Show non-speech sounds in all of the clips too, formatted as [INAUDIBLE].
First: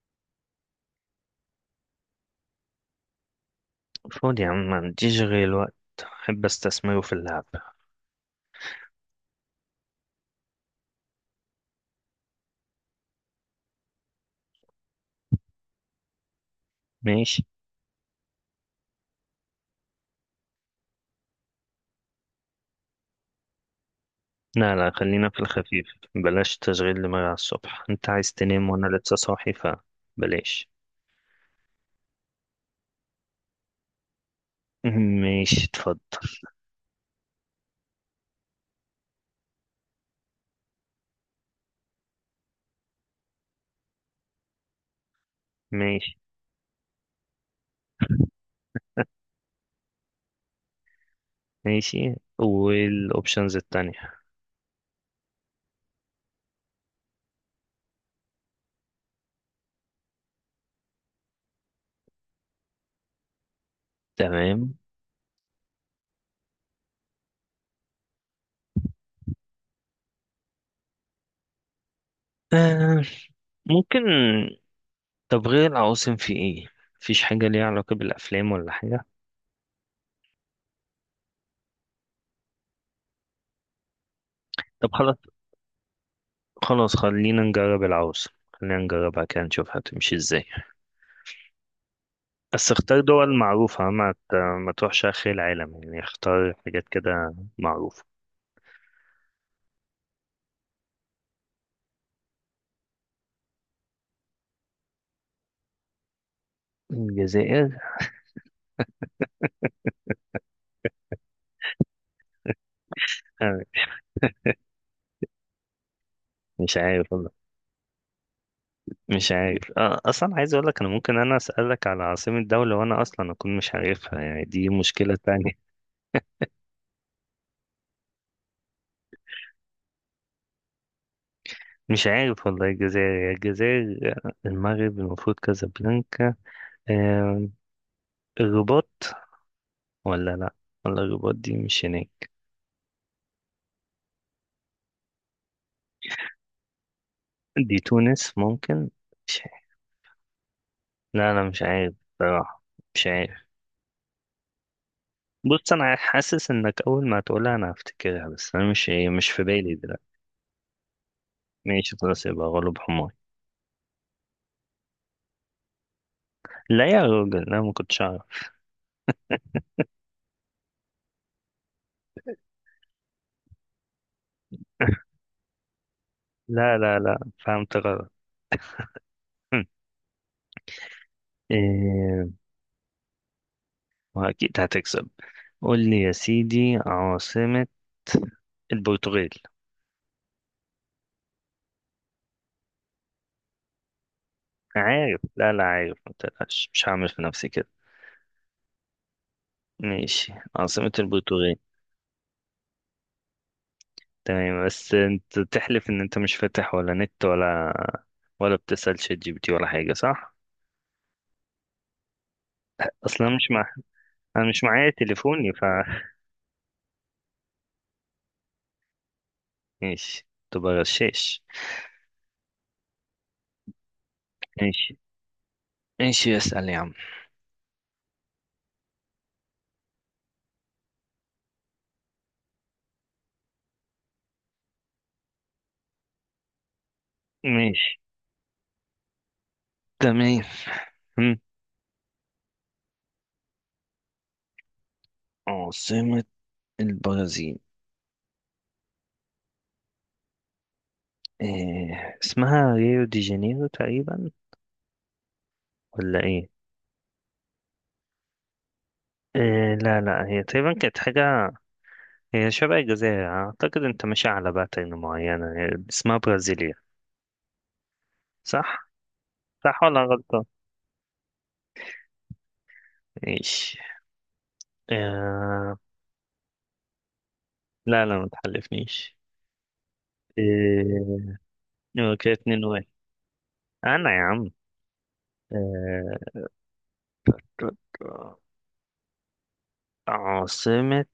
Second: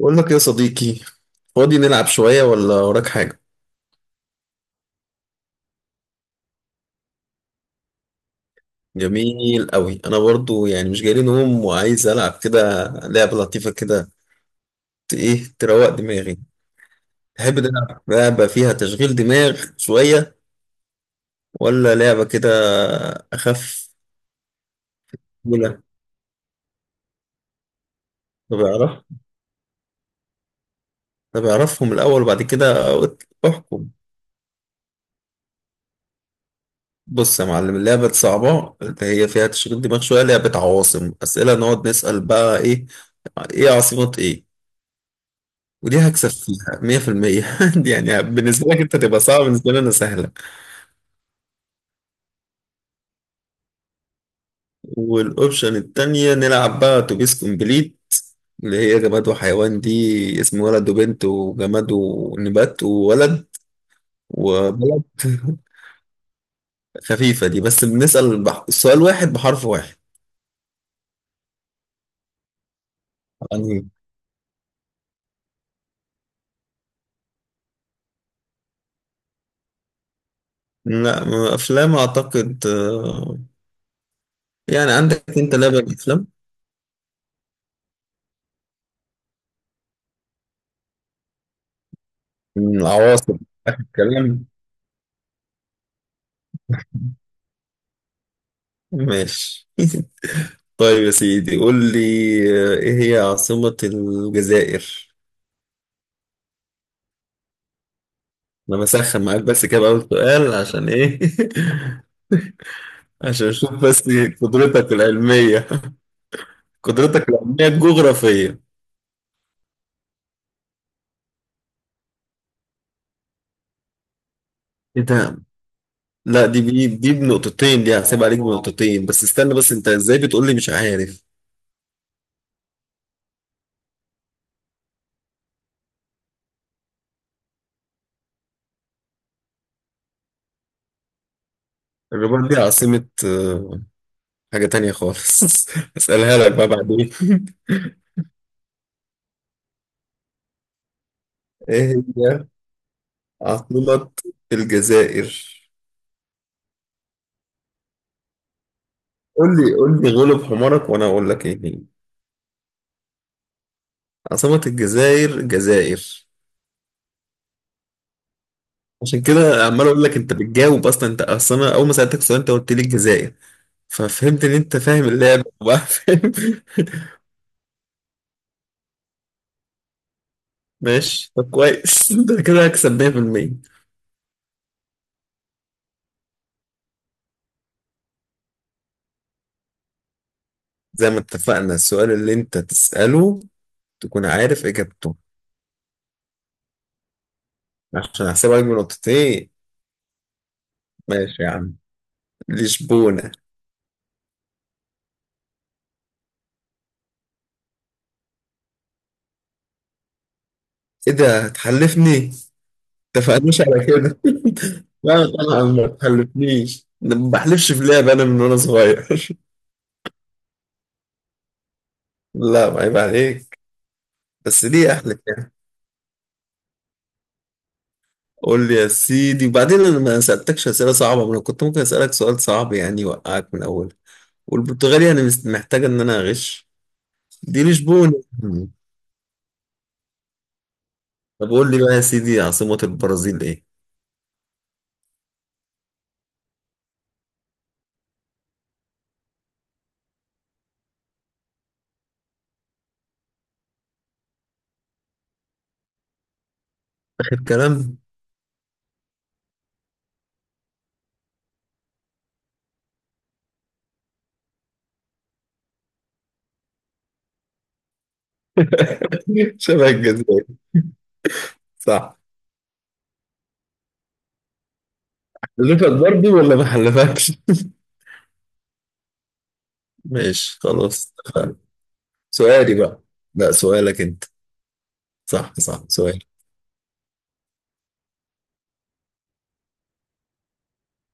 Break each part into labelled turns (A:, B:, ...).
A: بقول لك يا صديقي، فاضي نلعب شوية ولا وراك حاجة؟
B: فاضي يا عم، ما عنديش غير الوقت، أحب أستثمره في اللعب.
A: جميل قوي. أنا برضو يعني مش جاي لي نوم وعايز ألعب كده لعبة لطيفة كده. إيه، تروق دماغي.
B: ماشي.
A: تحب نلعب لعبة فيها تشغيل دماغ شوية ولا لعبة كده أخف؟
B: لا لا، خلينا في
A: ولا
B: الخفيف. بلاش تشغيل دماغ على الصبح، أنت عايز
A: طب
B: تنام وأنا
A: أعرف
B: لسه صاحي فبلاش.
A: طب أعرفهم الأول وبعد كده أحكم.
B: [LAUGHS] ماشي اتفضل.
A: بص يا معلم، اللعبة الصعبة اللي هي فيها تشغيل دماغ شوية لعبة عواصم، أسئلة نقعد نسأل بقى إيه عاصمة إيه. ودي
B: ماشي.
A: هكسب فيها 100% [LAUGHS] يعني بالنسبة لك انت تبقى صعبة، بالنسبة لي انا سهلة.
B: ماشي، والأوبشنز التانية؟
A: والاوبشن التانية نلعب بقى اتوبيس كومبليت، اللي هي جماد وحيوان دي، اسم ولد وبنت وجماد ونبات وولد
B: تمام.
A: وبلد [LAUGHS] خفيفة دي، بس بنسأل سؤال واحد بحرف واحد
B: آه،
A: يعني.
B: ممكن. طب غير العواصم في إيه؟ مفيش حاجة ليها علاقة بالأفلام ولا حاجة؟
A: لا أفلام أعتقد
B: طب
A: يعني
B: خلاص،
A: عندك أنت لعبة أفلام.
B: خلاص خلينا نجرب العواصم، خلينا نجربها كده نشوف هتمشي إزاي. بس اختار دول
A: العواصم آخر
B: معروفة،
A: كلام.
B: ما تروحش آخر العالم يعني، اختار حاجات كده معروفة.
A: ماشي [LAUGHS] طيب يا سيدي، قول لي. ايه هي عاصمة الجزائر؟
B: الجزائر.
A: انا بسخن معاك بس كده بقى، سؤال عشان ايه؟ [LAUGHS] عشان
B: آه،
A: اشوف بس قدرتك العلمية
B: مش
A: [LAUGHS]
B: عارف
A: قدرتك
B: والله.
A: العلمية الجغرافية.
B: مش عارف. أصلا عايز أقول لك، أنا ممكن أنا أسألك على عاصمة دولة وأنا أصلا أكون مش عارفها، يعني دي
A: ايه
B: مشكلة
A: ده؟
B: تانية.
A: لا دي بي، دي بنقطتين دي، هحسب عليك بنقطتين. بس استنى بس، انت ازاي بتقول لي مش عارف؟
B: [LAUGHS] مش عارف والله. الجزائر يا الجزائر. المغرب المفروض كازابلانكا. آه، الرباط. ولا لأ، ولا الرباط دي مش هناك.
A: الرباط دي عاصمة حاجة تانية خالص [LAUGHS] اسألها لك بقى بعدين
B: دي تونس ممكن. مش عارف. لا أنا مش
A: [LAUGHS]
B: عارف
A: ايه هي
B: بصراحة. مش عارف.
A: عاصمة الجزائر؟
B: بص، انا حاسس انك اول ما تقولها انا هفتكرها، بس انا مش، ايه، مش في
A: قول
B: بالي
A: لي قول لي،
B: دلوقتي.
A: غلب حمارك وانا اقول لك ايه هي.
B: ماشي خلاص، يبقى غلب حماري.
A: عاصمة الجزائر الجزائر.
B: لا يا راجل انا ما كنتش اعرف.
A: عشان كده عمال اقول لك انت بتجاوب اصلا، انت اصلا أنا اول ما سألتك السؤال انت قلت لي الجزائر، ففهمت ان انت فاهم
B: [LAUGHS]
A: اللعبة وبقى فاهم
B: لا لا
A: [LAUGHS]
B: لا، فهمت غلط. هم.
A: ماشي طب، كويس [LAUGHS]
B: إيه.
A: انت كده هكسب 100%.
B: واكيد هتكسب. قول لي يا سيدي، عاصمة البرتغال.
A: زي ما اتفقنا، السؤال اللي انت تسأله تكون عارف اجابته،
B: عارف، لا لا عارف، ما تقلقش، مش هعمل في نفسي كده.
A: عشان احسبها لك بنقطتين.
B: ماشي، عاصمة
A: ماشي يا
B: البرتغال.
A: عم، لشبونة.
B: تمام، بس انت تحلف ان انت مش فاتح ولا نت، ولا ولا بتسأل شات جي بي تي، ولا حاجة، صح؟
A: ايه ده، هتحلفني؟
B: اصلا مش
A: اتفقناش
B: مع،
A: على كده
B: انا مش معايا
A: [LAUGHS] لا
B: تليفوني،
A: طبعا
B: ف.
A: ما تحلفنيش، أنا ما بحلفش في لعبة انا، من وانا صغير [LAUGHS]
B: ماشي، تبقى غشاش.
A: لا ما عيب عليك، بس ليه
B: ماشي،
A: اهلك يعني.
B: ماشي اسأل يا عم.
A: قول لي يا سيدي. وبعدين انا ما سالتكش اسئله صعبه، ما انا كنت ممكن اسالك سؤال صعب يعني يوقعك من اول. والبرتغالي انا محتاجه ان انا اغش. دي
B: ماشي.
A: لشبونه.
B: تمام. هم.
A: طب قول لي بقى يا سيدي، عاصمه البرازيل ايه.
B: عاصمة البرازيل. إيه، اسمها ريو دي جانيرو تقريبا، ولا ايه؟
A: اخر كلام
B: إيه، لا لا، هي تقريبا كانت حاجة، هي شبه الجزائر اعتقد، انت ماشي على باترن معينة. هي اسمها برازيليا، صح؟
A: [LAUGHS]
B: صح
A: شبه
B: ولا
A: الجزائر؟
B: غلطة؟
A: صح.
B: ماشي. إيه.
A: حلفك برضه ولا ما حلفكش؟
B: لا لا، ما تحلفنيش.
A: ماشي خلاص،
B: إيه.
A: اتفقنا.
B: هو كده اتنين
A: سؤالي
B: واحد
A: بقى. لا، سؤالك
B: انا يا
A: انت.
B: عم.
A: صح صح، سؤال.
B: آه... عاصمة.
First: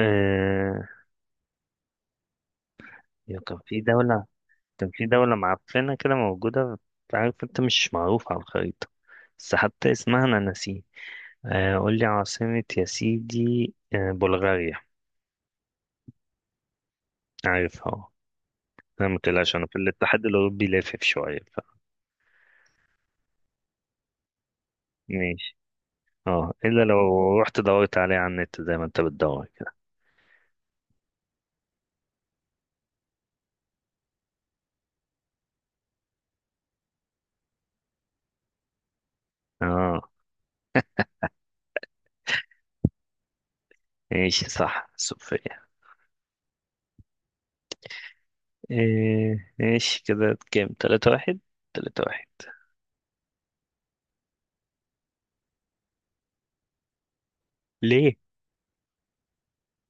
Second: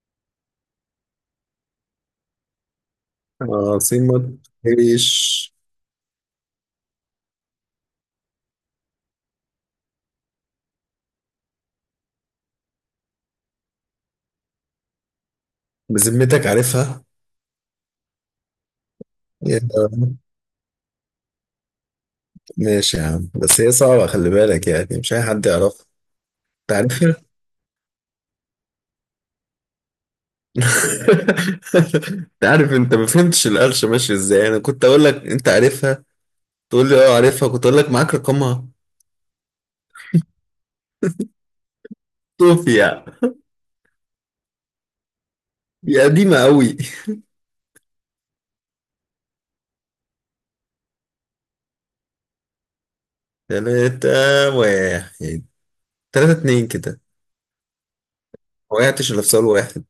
B: آه... يا كان في دولة.
A: عاصمه
B: كان في
A: ايش؟
B: دولة معفنة كده موجودة، عارف، انت مش معروف على الخريطة. بس حتى اسمها أنا ناسيه. قول لي عاصمة يا سيدي، بلغاريا.
A: بذمتك عارفها؟
B: عارفها، اه. أنا متقلقش،
A: يا
B: أنا في الاتحاد الأوروبي لافف شوية
A: ماشي يا عم، بس هي صعبة، خلي بالك يعني مش أي حد
B: ماشي.
A: يعرفها.
B: اه،
A: أنت
B: إلا
A: عارفها [LAUGHS]
B: لو رحت دورت عليه على النت زي ما انت بتدور كده.
A: أنت عارف، أنت ما فهمتش القرشة ماشية إزاي. أنا كنت أقول لك أنت عارفها، تقول لي أه عارفها، كنت أقول لك معاك رقمها.
B: اه.
A: صوفيا.
B: ماشي، صح، صوفيا.
A: دي قديمة أوي.
B: إيه، ماشي، كده كام؟ 3-1. 3-1.
A: تلاتة واحد. تلاتة اتنين كده.
B: ليه؟
A: ما وقعتش إلا في سؤال واحد.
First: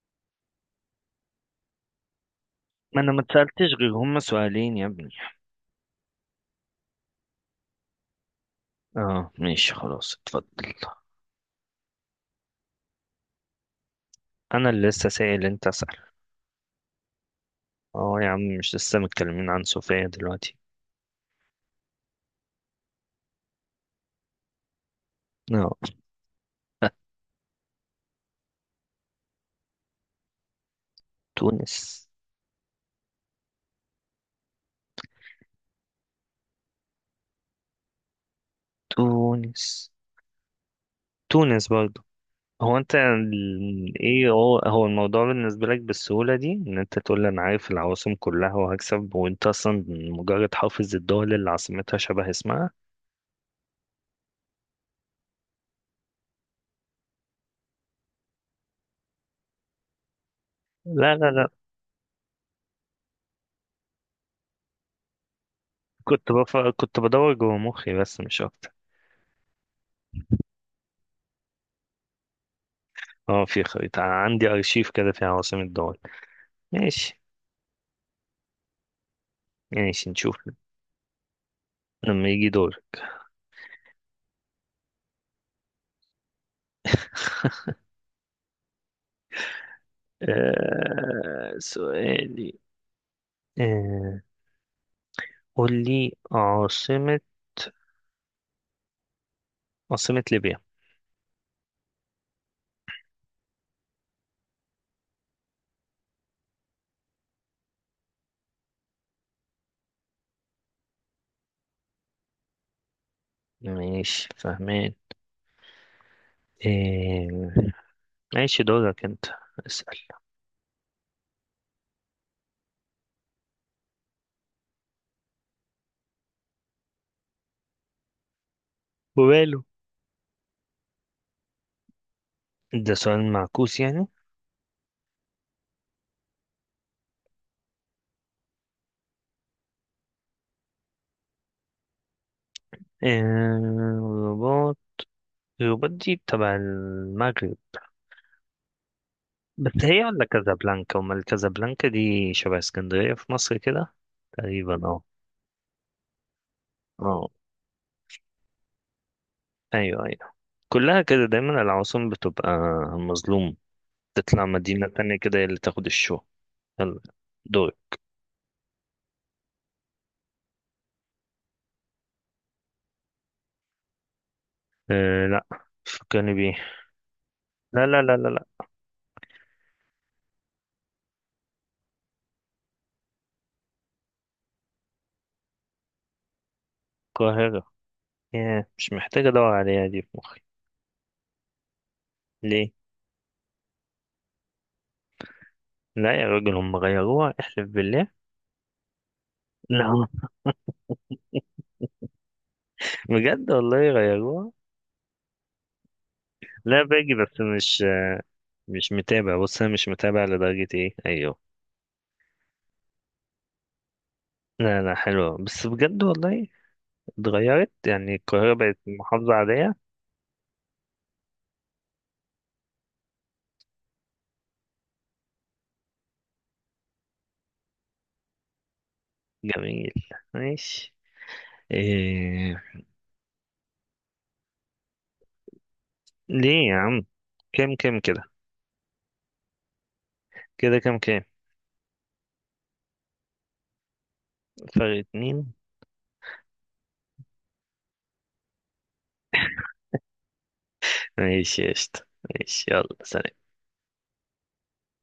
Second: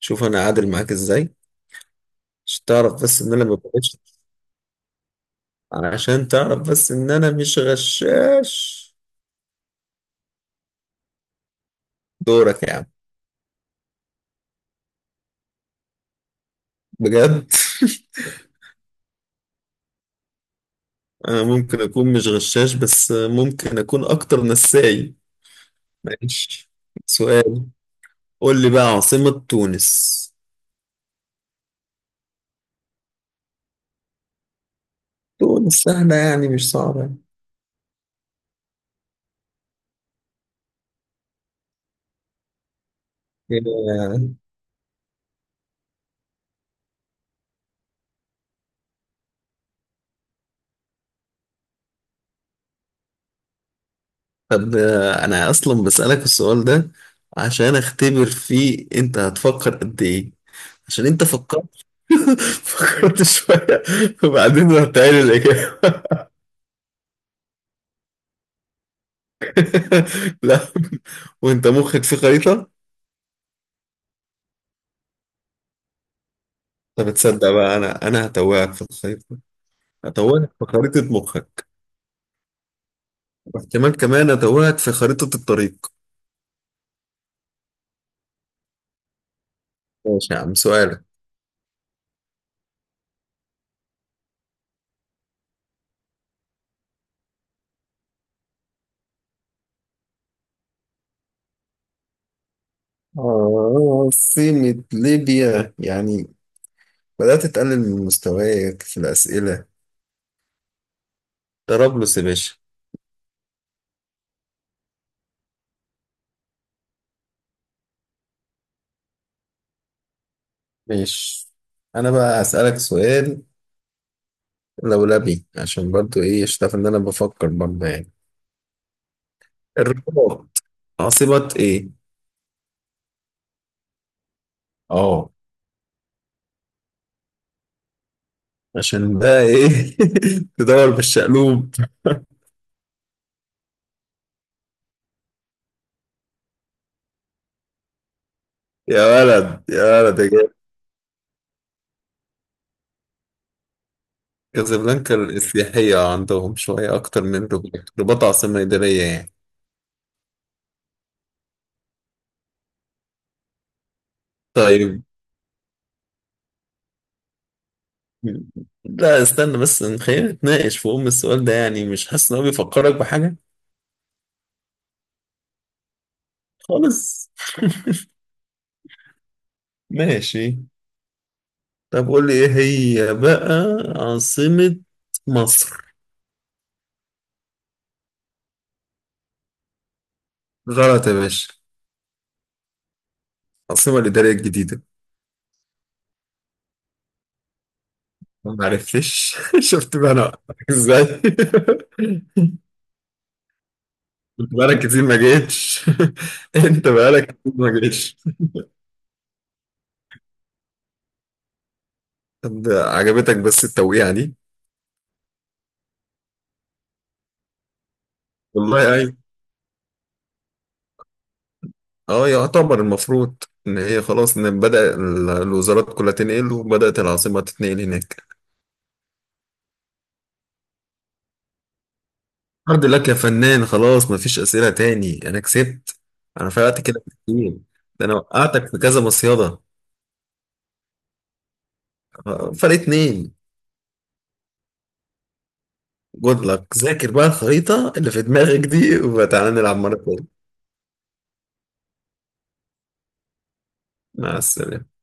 A: شوف أنا عادل معاك إزاي، عشان
B: ما
A: تعرف
B: انا ما
A: بس إن أنا ما
B: اتسألتش غير
A: بغش،
B: هما سؤالين يا ابني.
A: عشان تعرف بس إن أنا مش غشاش.
B: اه ماشي خلاص اتفضل.
A: دورك يا عم.
B: انا اللي لسه سائل، انت اسأل.
A: بجد.
B: اه يا عم، مش لسه متكلمين عن صوفيا دلوقتي.
A: انا ممكن اكون مش غشاش، بس ممكن اكون اكتر نساي.
B: اه.
A: ماشي.
B: [LAUGHS]
A: سؤال. قول لي بقى عاصمة تونس.
B: تونس.
A: تونس سهلة يعني، مش صعبة يعني.
B: تونس. تونس برضه. هو انت ايه،
A: إيه،
B: هو الموضوع بالنسبة لك بالسهولة دي، ان انت تقول لي انا عارف العواصم كلها وهكسب، وانت اصلا مجرد حافظ الدول اللي عاصمتها شبه اسمها.
A: طب انا اصلا بسألك السؤال ده عشان اختبر فيه انت هتفكر قد ايه. عشان
B: لا
A: انت
B: لا لا،
A: فكرت [LAUGHS] فكرت شوية وبعدين رحت قايل الإجابة
B: كنت بدور جوه مخي بس مش اكتر.
A: [LAUGHS] لا، وانت مخك في خريطة.
B: اه في خريطة، عندي أرشيف كده فيها عواصم الدول.
A: طب
B: ماشي.
A: تصدق بقى، انا هتوهك في الخريطة.
B: ماشي نشوف.
A: هتوهك في خريطة مخك،
B: لما يجي دورك.
A: واحتمال كمان أتوهك في خريطة الطريق. ماشي يا عم، سؤالك.
B: آه سؤالي. آه، قول لي عاصمة، عاصمة ليبيا.
A: آه، سمة ليبيا يعني، بدأت تقلل من مستواك في الأسئلة. طرابلس يا باشا.
B: ماشي فاهمين. آه ماشي، دورك انت، اسأل.
A: ماشي. أنا بقى هسألك سؤال لولبي، عشان برضو إيه، اشتاف إن أنا بفكر برضو يعني.
B: وباله.
A: الرباط عاصمة إيه؟
B: ده سؤال معكوس يعني.
A: آه، عشان بقى إيه [LAUGHS] تدور بالشقلوب.
B: آه. رباط. رباط دي تبع المغرب.
A: يا ولد،
B: بس
A: يا
B: هي
A: ولد،
B: ولا
A: يا جامد.
B: كازابلانكا، وما الكازابلانكا دي شبه اسكندرية في مصر كده تقريبا. اه.
A: كازابلانكا السياحية عندهم شوية أكتر
B: اه
A: من رباط، رباط عاصمة إدارية يعني.
B: ايوه ايوه، كلها كده دايما، العواصم بتبقى مظلوم، تطلع مدينة
A: طيب.
B: تانية كده هي اللي تاخد الشو. يلا دول.
A: لا استنى بس، خلينا نتناقش في أم السؤال ده، يعني مش حاسس إن هو بيفكرك بحاجة؟
B: أه لا، فكرني بيه.
A: خالص.
B: لا لا لا لا لا.
A: ماشي. طب قول لي إيه هي بقى عاصمة مصر.
B: القاهرة. ياه، مش محتاج ادور عليها دي في مخي.
A: غلط يا باشا.
B: ليه؟
A: العاصمة الإدارية الجديدة.
B: لا يا راجل، هم غيروها؟ احلف بالله.
A: ما عرفتش [LAUGHS]
B: [LAUGHS]
A: شفت
B: لا
A: بقى أنا وقعتك إزاي [LAUGHS]
B: بجد، والله غيروها؟
A: كنت بقالك كتير ما جيتش [LAUGHS]
B: لا
A: أنت
B: باجي،
A: بقالك
B: بس
A: كتير ما
B: مش،
A: جيتش.
B: مش متابع. بص انا مش متابع لدرجة، ايه ايوه.
A: طب عجبتك بس التوقيعة دي؟
B: لا لا حلوة، بس بجد والله اتغيرت يعني؟ القاهرة بقت
A: والله أيوة.
B: محافظة عادية؟
A: اه يعتبر، المفروض ان هي خلاص، ان بدأ الوزارات كلها تنقل وبدأت العاصمة تتنقل هناك.
B: جميل. ماشي. إيه...
A: الحمد لله يا فنان، خلاص مفيش أسئلة تاني، انا كسبت. انا
B: ليه يا
A: فرقت
B: عم؟
A: كده كتير،
B: كام كام
A: ده انا
B: كده؟
A: وقعتك في كذا مصيدة.
B: كده كام كام؟
A: آه، فرق اتنين.
B: فرق 2.
A: جود لك، ذاكر بقى الخريطة اللي في دماغك دي وتعالى نلعب مرة تانية.
B: ماشي يا قشطة. ماشي، يلا سلام.
A: مع السلامة.